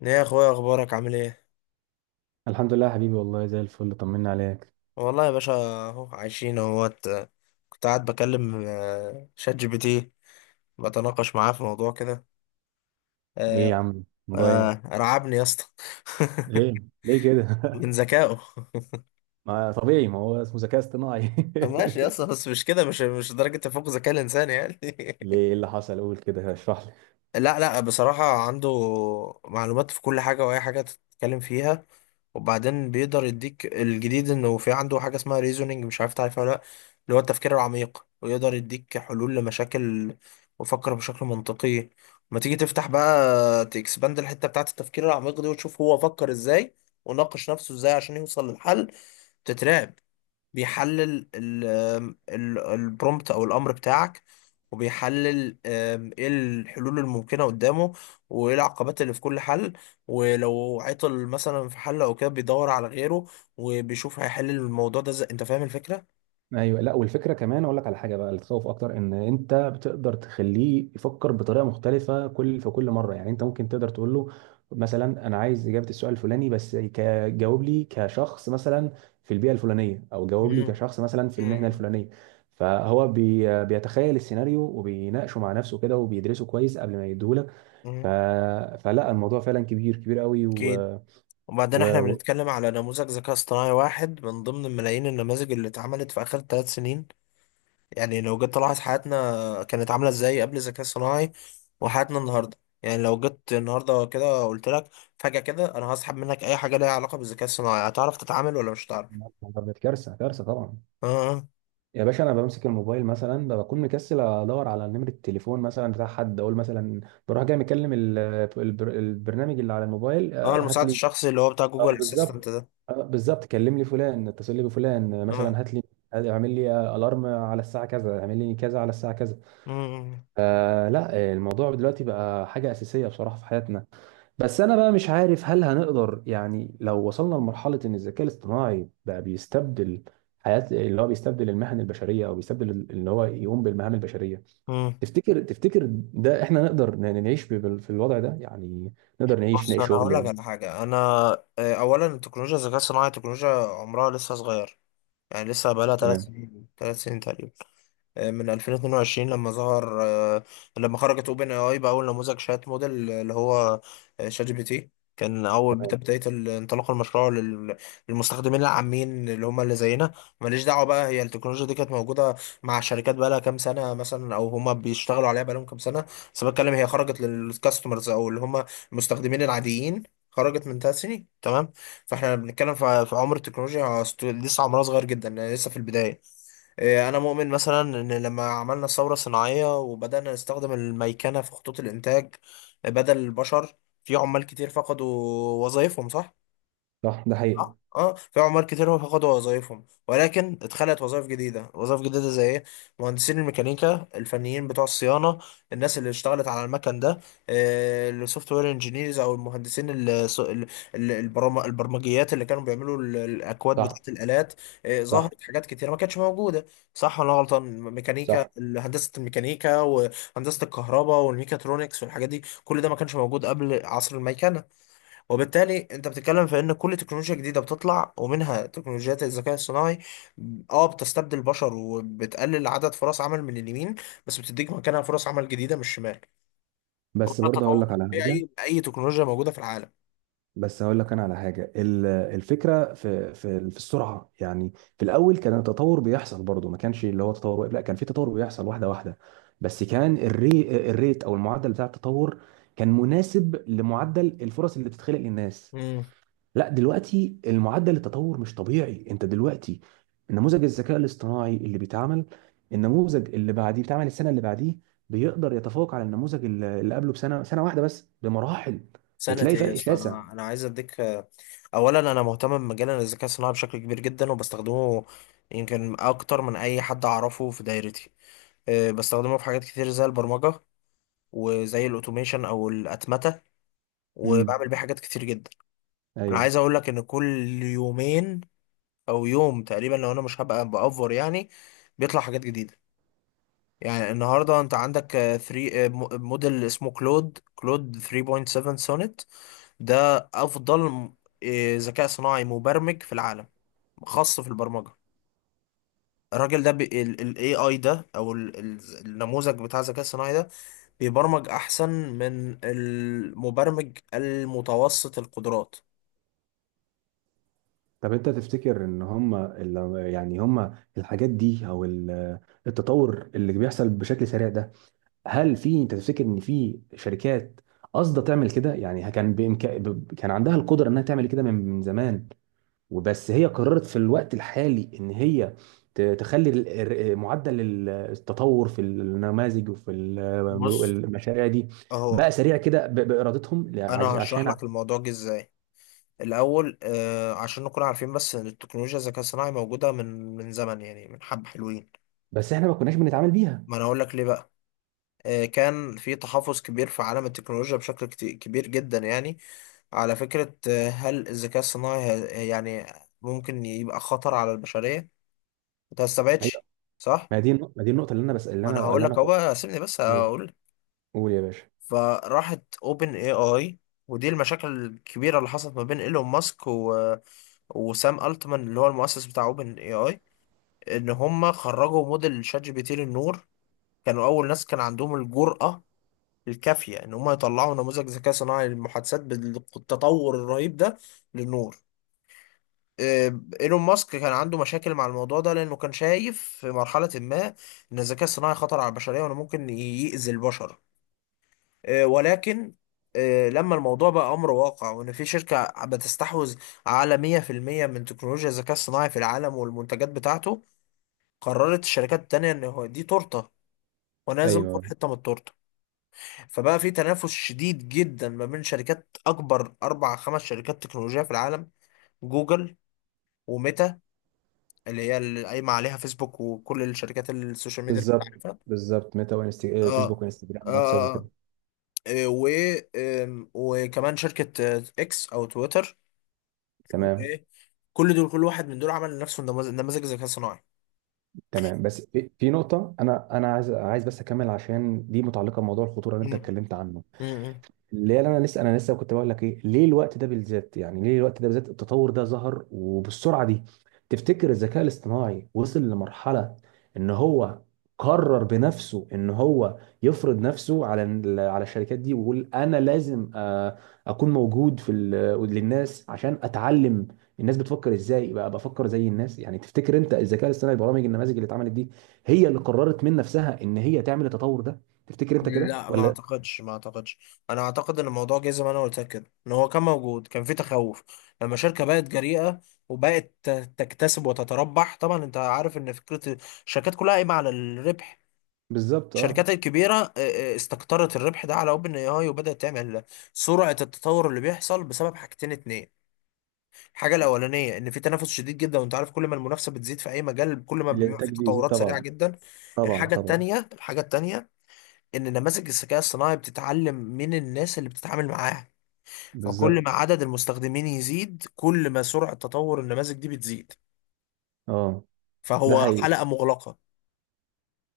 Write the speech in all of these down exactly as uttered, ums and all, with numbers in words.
ليه يا اخويا، اخبارك عامل ايه؟ الحمد لله يا حبيبي، والله زي الفل، طمنا عليك. والله يا باشا، اهو عايشين اهوت. كنت قاعد بكلم آه، شات جي بي تي، بتناقش معاه في موضوع كده ايه يا آه، عم، الموضوع ايه؟ آه، رعبني يا اسطى. ليه؟ ليه كده؟ من ذكائه. ما طبيعي، ما هو اسمه ذكاء اصطناعي. ماشي يا اسطى، بس مش كده، مش مش درجة تفوق ذكاء الانسان يعني. ليه؟ إيه اللي حصل؟ قول كده، اشرح لي. لا، لا، بصراحة عنده معلومات في كل حاجة، وأي حاجة تتكلم فيها. وبعدين بيقدر يديك الجديد، إنه في عنده حاجة اسمها ريزونينج، مش عارف تعرفها ولا لأ، اللي هو التفكير العميق، ويقدر يديك حلول لمشاكل، وفكر بشكل منطقي. ما تيجي تفتح بقى، تكسباند الحتة بتاعة التفكير العميق دي، وتشوف هو فكر إزاي وناقش نفسه إزاي عشان يوصل للحل، تترعب. بيحلل ال- ال- البرومبت او الامر بتاعك، وبيحلل آم، ايه الحلول الممكنه قدامه، وايه العقبات اللي في كل حل. ولو عطل مثلا في حل او كده، بيدور على غيره، وبيشوف هيحل الموضوع ده ازاي. انت فاهم الفكره؟ ايوه. لا، والفكره كمان اقول لك على حاجه بقى، اللي تخوف اكتر ان انت بتقدر تخليه يفكر بطريقه مختلفه كل في كل مره. يعني انت ممكن تقدر تقول له مثلا، انا عايز اجابه السؤال الفلاني، بس ك- جاوب لي كشخص مثلا في البيئه الفلانيه، او جاوب لي مم. كشخص مثلا في المهنه مم. الفلانيه. فهو بي... بيتخيل السيناريو وبيناقشه مع نفسه كده، وبيدرسه كويس قبل ما يديهولك. ف... مم. فلا، الموضوع فعلا كبير، كبير قوي، و, اكيد. وبعدين احنا و... بنتكلم على نموذج ذكاء اصطناعي واحد من ضمن ملايين النماذج اللي اتعملت في اخر ثلاث سنين. يعني لو جيت تلاحظ حياتنا كانت عاملة ازاي قبل الذكاء الصناعي، وحياتنا النهاردة. يعني لو جيت النهاردة كده قلت لك فجأة كده، انا هسحب منك اي حاجة ليها علاقة بالذكاء الصناعي، هتعرف تتعامل ولا مش هتعرف؟ و... كارثه، كارثه طبعا. اه، اه. يا باشا، انا بمسك الموبايل مثلا بكون مكسل ادور على نمره التليفون مثلا بتاع حد، اقول مثلا بروح جاي مكلم ال- البر- البرنامج اللي على الموبايل، آه، آه، هات المساعد لي. الشخصي اللي هو بتاع اه جوجل بالظبط. اسيستنت ده. آه، بالظبط، كلم لي فلان، اتصل لي بفلان، آه، اه. مثلا هات لي، اعمل لي الارم على الساعه كذا، اعمل لي كذا على الساعه كذا. مم. آه لا، آه، الموضوع دلوقتي بقى حاجه اساسيه بصراحه في حياتنا. بس انا بقى مش عارف هل هنقدر، يعني لو وصلنا لمرحله ان الذكاء الاصطناعي بقى بيستبدل حياه، اللي هو بيستبدل المهن البشريه او بيستبدل اللي هو يقوم بالمهام البشريه. مم. تفتكر تفتكر ده احنا نقدر ن- نعيش ب- بال- في الوضع ده يعني، نقدر نعيش بص، نلاقي انا هقول لك شغل؟ على حاجة. انا آه، اولا، التكنولوجيا الذكاء الصناعي تكنولوجيا عمرها لسه صغير. يعني لسه بقالها ثلاث تمام. سنين ثلاث سنين تقريبا، آه، من ألفين واتنين وعشرين، لما ظهر، آه، لما خرجت اوبن اي اي باول نموذج شات موديل، اللي هو آه، شات جي بي تي. كان اول بت- تمام. بدايه ال- انطلاق المشروع لل- للمستخدمين العامين، اللي هم اللي زينا. ماليش دعوه بقى، هي التكنولوجيا دي كانت موجوده مع الشركات بقى لها كام سنه مثلا، او هم بيشتغلوا عليها بقى لهم كام سنه. بس بتكلم هي خرجت للكاستمرز، او اللي هم المستخدمين العاديين. خرجت من ثلاث سنين، تمام. فاحنا بنتكلم في في عمر التكنولوجيا، ست- لسه عمرها صغير جدا، يعني لسه في البدايه. إيه، انا مؤمن مثلا ان لما عملنا الثوره الصناعيه، وبدانا نستخدم الميكنه في خطوط الانتاج بدل البشر، في عمال كتير فقدوا وظائفهم، صح. صح، ده حقيقي. اه، اه، في عمال كتير هو فقدوا وظائفهم، ولكن اتخلقت وظائف جديده. وظائف جديده زي ايه؟ مهندسين الميكانيكا، الفنيين بتوع الصيانه، الناس اللي اشتغلت على المكن ده، السوفت وير انجينيرز او المهندسين ال- س- ال- ال- البرام- البرمجيات اللي كانوا بيعملوا ال- الاكواد صح. بتاعه الالات. آه، صح. ظهرت حاجات كتيره ما كانتش موجوده، صح ولا أنا غلطان؟ ميكانيكا، صح. هندسه الميكانيكا، وهندسه الكهرباء، والميكاترونكس، والحاجات دي، كل ده ما كانش موجود قبل عصر الميكنه. وبالتالي انت بتتكلم في ان كل تكنولوجيا جديده بتطلع، ومنها تكنولوجيات الذكاء الصناعي، اه بتستبدل البشر، وبتقلل عدد فرص عمل من اليمين، بس بتديك مكانها فرص عمل جديده من الشمال. وده بس برضه هقول التطور لك على حاجه، الطبيعي لاي تكنولوجيا موجوده في العالم. بس هقول لك انا على حاجه، ال- الفكره في في في السرعه يعني. في الاول كان التطور بيحصل برضه، ما كانش اللي هو تطور واقف، لا كان في تطور بيحصل واحده واحده. بس كان الري الريت او المعدل بتاع التطور كان مناسب لمعدل الفرص اللي بتتخلق للناس. امم. لا دلوقتي المعدل التطور مش طبيعي. انت دلوقتي نموذج الذكاء الاصطناعي اللي بيتعمل، النموذج اللي بعديه بيتعمل السنه اللي بعديه، بيقدر يتفوق على النموذج اللي اللي قبله بسنه، سنه واحده بس بمراحل، سنة بتلاقي ايه يا فرق اسطى؟ شاسع. انا انا عايز اديك. اولا، انا مهتم بمجال الذكاء الصناعي بشكل كبير جدا، وبستخدمه يمكن اكتر من اي حد اعرفه في دايرتي. اه، بستخدمه في حاجات كتير زي البرمجة، وزي الاوتوميشن او الاتمتة، امم وبعمل بيه حاجات كتير جدا. انا عايز ايوه. اقول لك ان كل يومين او يوم تقريبا، لو انا مش هبقى بأفور يعني، بيطلع حاجات جديدة. يعني النهارده انت عندك تلاته، موديل اسمه كلود، كلود تلاته نقطه سبعه سونيت. ده افضل م- آه، ذكاء صناعي مبرمج في العالم، خاص في البرمجة. الراجل ده، بي ال ال ايه اي ده، او ال ال النموذج بتاع الذكاء الصناعي ده، بيبرمج احسن من المبرمج المتوسط القدرات. طب انت تفتكر ان هم اللي، يعني هم الحاجات دي، او ال- التطور اللي بيحصل بشكل سريع ده، هل في، انت تفتكر ان في شركات قاصده تعمل كده، يعني كان بإمك... ب- كان عندها القدره انها تعمل كده من من زمان، وبس هي قررت في الوقت الحالي ان هي ت- تخلي ال- ال- معدل ال- التطور في النماذج وفي ال- بص المشاريع دي بقى اهو، سريع كده ب- بارادتهم، انا عايز- هشرح عشان. لك الموضوع جه ازاي. الاول، آه عشان نكون عارفين بس ان التكنولوجيا الذكاء الصناعي موجوده من من زمن، يعني من حبه حلوين. بس احنا ما كناش بنتعامل بيها. ما انا اقول لك ليه بقى. آه كان في تحفظ كبير في عالم التكنولوجيا بشكل كت- كبير جدا يعني، على فكره، آه هل الذكاء الصناعي هي- يعني ممكن يبقى خطر على البشريه؟ انت ما استبعدش، صح. ما دي النق- ما دي النقطة اللي أنا، بس اللي ما انا أنا هقول اللي لك أنا اهو بقى، سيبني بس قول، اقول. قول يا باشا. فراحت اوبن اي اي، ودي المشاكل الكبيره اللي حصلت ما بين ايلون ماسك و... وسام التمان، اللي هو المؤسس بتاع اوبن اي اي، ان هم خرجوا موديل شات جي بي تي للنور. كانوا اول ناس كان عندهم الجرأة الكافية ان هم يطلعوا نموذج ذكاء صناعي للمحادثات بالتطور الرهيب ده للنور. آه، ايلون ماسك كان عنده مشاكل مع الموضوع ده، لانه كان شايف في مرحلة ما ان الذكاء الصناعي خطر على البشرية، وانه ممكن يأذي البشر. آه، ولكن آه، لما الموضوع بقى أمر واقع، وإن في شركة بتستحوذ على مية في المية من تكنولوجيا الذكاء الصناعي في العالم والمنتجات بتاعته، قررت الشركات التانية إن هو دي تورتة، وأنا لازم آخد أيوه. حتة من التورتة. فبقى في تنافس شديد جدا ما بين شركات أكبر، أربع خمس شركات تكنولوجية في العالم: جوجل، وميتا اللي هي اللي قايمة عليها فيسبوك وكل الشركات السوشيال ميديا اللي أنت بالظبط. عارفها. بالظبط، ميتا، وإنست... آه، آه، آه. فيسبوك آه، وانستجرام واتساب وكده. آه. آه، و آم، وكمان شركة آه، إكس أو تويتر. هو تمام. ايه؟ كل دول، كل واحد من دول عمل لنفسه نماذج، نماذج ذكاء صناعي. تمام. بس في في نقطة، أنا أنا عايز عايز بس أكمل عشان دي متعلقة بموضوع الخطورة اللي أنت مم. اتكلمت عنه. مم. اللي انا لسه انا لسه كنت بقول لك ايه، ليه الوقت ده بالذات، يعني ليه الوقت ده بالذات التطور ده ظهر وبالسرعه دي؟ تفتكر الذكاء الاصطناعي وصل لمرحله ان هو قرر بنفسه ان هو يفرض نفسه على ال- على الشركات دي، ويقول انا لازم آه، اكون موجود في ال- للناس عشان اتعلم الناس بتفكر ازاي بقى بفكر زي الناس يعني. تفتكر انت الذكاء الاصطناعي، البرامج النماذج اللي اتعملت دي، هي اللي قررت من نفسها ان هي تعمل التطور ده، تفتكر انت كده لا، ما ولا؟ اعتقدش، ما اعتقدش. انا اعتقد ان الموضوع جه زي ما انا قلت لك كده، ان هو كان موجود، كان في تخوف. لما شركه بقت جريئه، وبقت ت- تكتسب وتتربح، طبعا انت عارف ان فكره الشركات كلها قايمه على الربح. بالظبط، اه. الشركات الكبيره آه، آه، استقطرت الربح ده على اوبن اي اي، وبدات تعمل. سرعه التطور اللي بيحصل بسبب حاجتين اتنين: الحاجه الاولانيه، ان في تنافس شديد جدا، وانت عارف كل ما المنافسه بتزيد في اي مجال كل ما بيبقى الانتاج في بيزيد تطورات سريعه طبعا، جدا. طبعا الحاجه طبعا. التانيه الحاجه التانيه ان نماذج الذكاء الصناعي بتتعلم من الناس اللي بتتعامل معاها، فكل ما بالظبط، عدد المستخدمين يزيد، كل ما سرعه تطور النماذج دي بتزيد، اه. ده فهو حقيقي. حلقه مغلقه.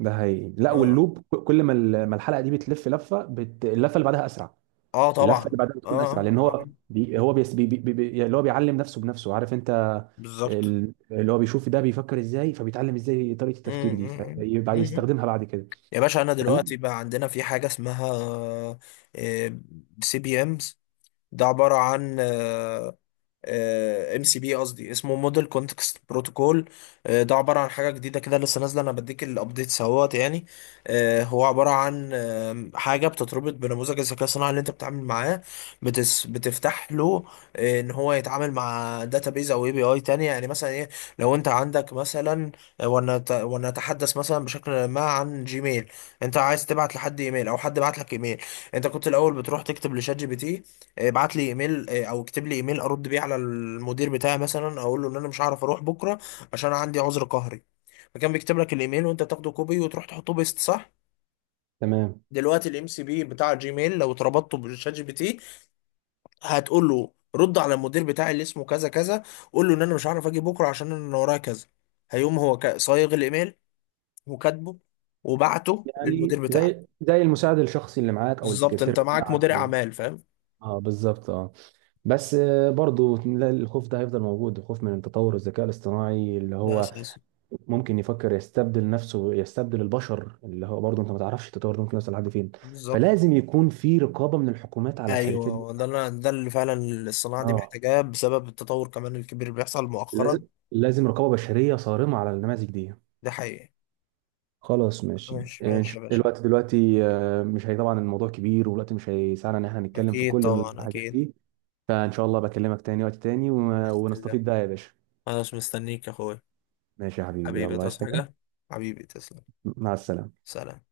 ده حقيقي. لا اه، واللوب، ك- كل ما ال- ما الحلقه دي بتلف لفه، بت... اللفه اللي بعدها اسرع. اه اللفه اللي طبعا. بعدها بتكون اسرع اه، لان اه هو بي... هو بيس... بي... بي... بي... بي- يعني اللي هو بيعلم نفسه بنفسه، عارف انت. بالظبط. ال- اللي هو بيشوف ده بيفكر ازاي، فبيتعلم ازاي طريقه مم، التفكير دي، مم، فبعد مم، مم. يستخدمها بعد كده. يا باشا، انا فلا دلوقتي بقى عندنا في حاجه اسمها سي بي امز، ده عباره عن آه، ام سي بي، قصدي اسمه موديل كونتكست بروتوكول. ده عباره عن حاجه جديده كده لسه نازله، انا بديك الابديتس اهوت يعني. آه، هو عباره عن آم، حاجه بتتربط بنموذج الذكاء الصناعي اللي انت بتتعامل معاه، بتس بتفتح له آه، ان هو يتعامل مع داتابيز او اي بي اي تانية. يعني مثلا ايه، لو انت عندك مثلا آه، ونت- ونتحدث مثلا بشكل ما عن جيميل، انت عايز تبعت لحد ايميل او حد بعت لك ايميل. انت كنت الاول بتروح تكتب لشات جي بي تي: ابعت لي ايميل، آه، او اكتب لي ايميل ارد بيه على المدير بتاعي، مثلا اقول له ان انا مش هعرف اروح بكره عشان أنا عندي عذر قهري. فكان بيكتب لك الايميل، وانت تاخده كوبي وتروح تحطه بيست، صح. تمام. دلوقتي الام سي بي بتاع جيميل لو اتربطته بالشات جي بي تي، هتقول له: رد على المدير بتاعي اللي اسمه كذا كذا، قول له ان انا مش هعرف اجي بكره عشان انا ورايا كذا. هيقوم هو كا- صايغ الايميل، وكاتبه، وبعته يعني للمدير بتاعك. زي زي المساعد الشخصي اللي معاك، او بالظبط، السكرتير انت معاك بتاعك. مدير اعمال، فاهم. اه بالظبط اه. بس آه، برضو لا، الخوف ده هيفضل موجود، الخوف من تطور الذكاء الاصطناعي اللي ده هو اساسي. ممكن يفكر يستبدل نفسه، يستبدل البشر، اللي هو برضو انت ما تعرفش التطور ده ممكن يوصل لحد فين. بالظبط، فلازم يكون في رقابة من الحكومات على الشركات دي. ايوه، ده اللي- ده اللي فعلا الصناعه دي اه. محتاجاه، بسبب التطور كمان الكبير اللي بيحصل مؤخرا. لازم، لازم رقابة بشرية صارمة على النماذج دي. ده حقيقي. خلاص ماشي. ماشي، آه، إن ماشي يا شاء- باشا. الوقت دلوقتي، آه، مش، هي طبعا الموضوع كبير والوقت مش هيسعنا ان احنا نتكلم في اكيد كل طبعا، الحاجات اكيد. دي. فان شاء الله بكلمك تاني وقت تاني، و- باذن الله. ونستفيد بقى يا باشا. انا مش مستنيك يا اخويا. ماشي يا حبيبي، حبيبي، يلا، عايز تصحى حاجة؟ حاجه. حبيبي تسلم. مع السلامة. سلام.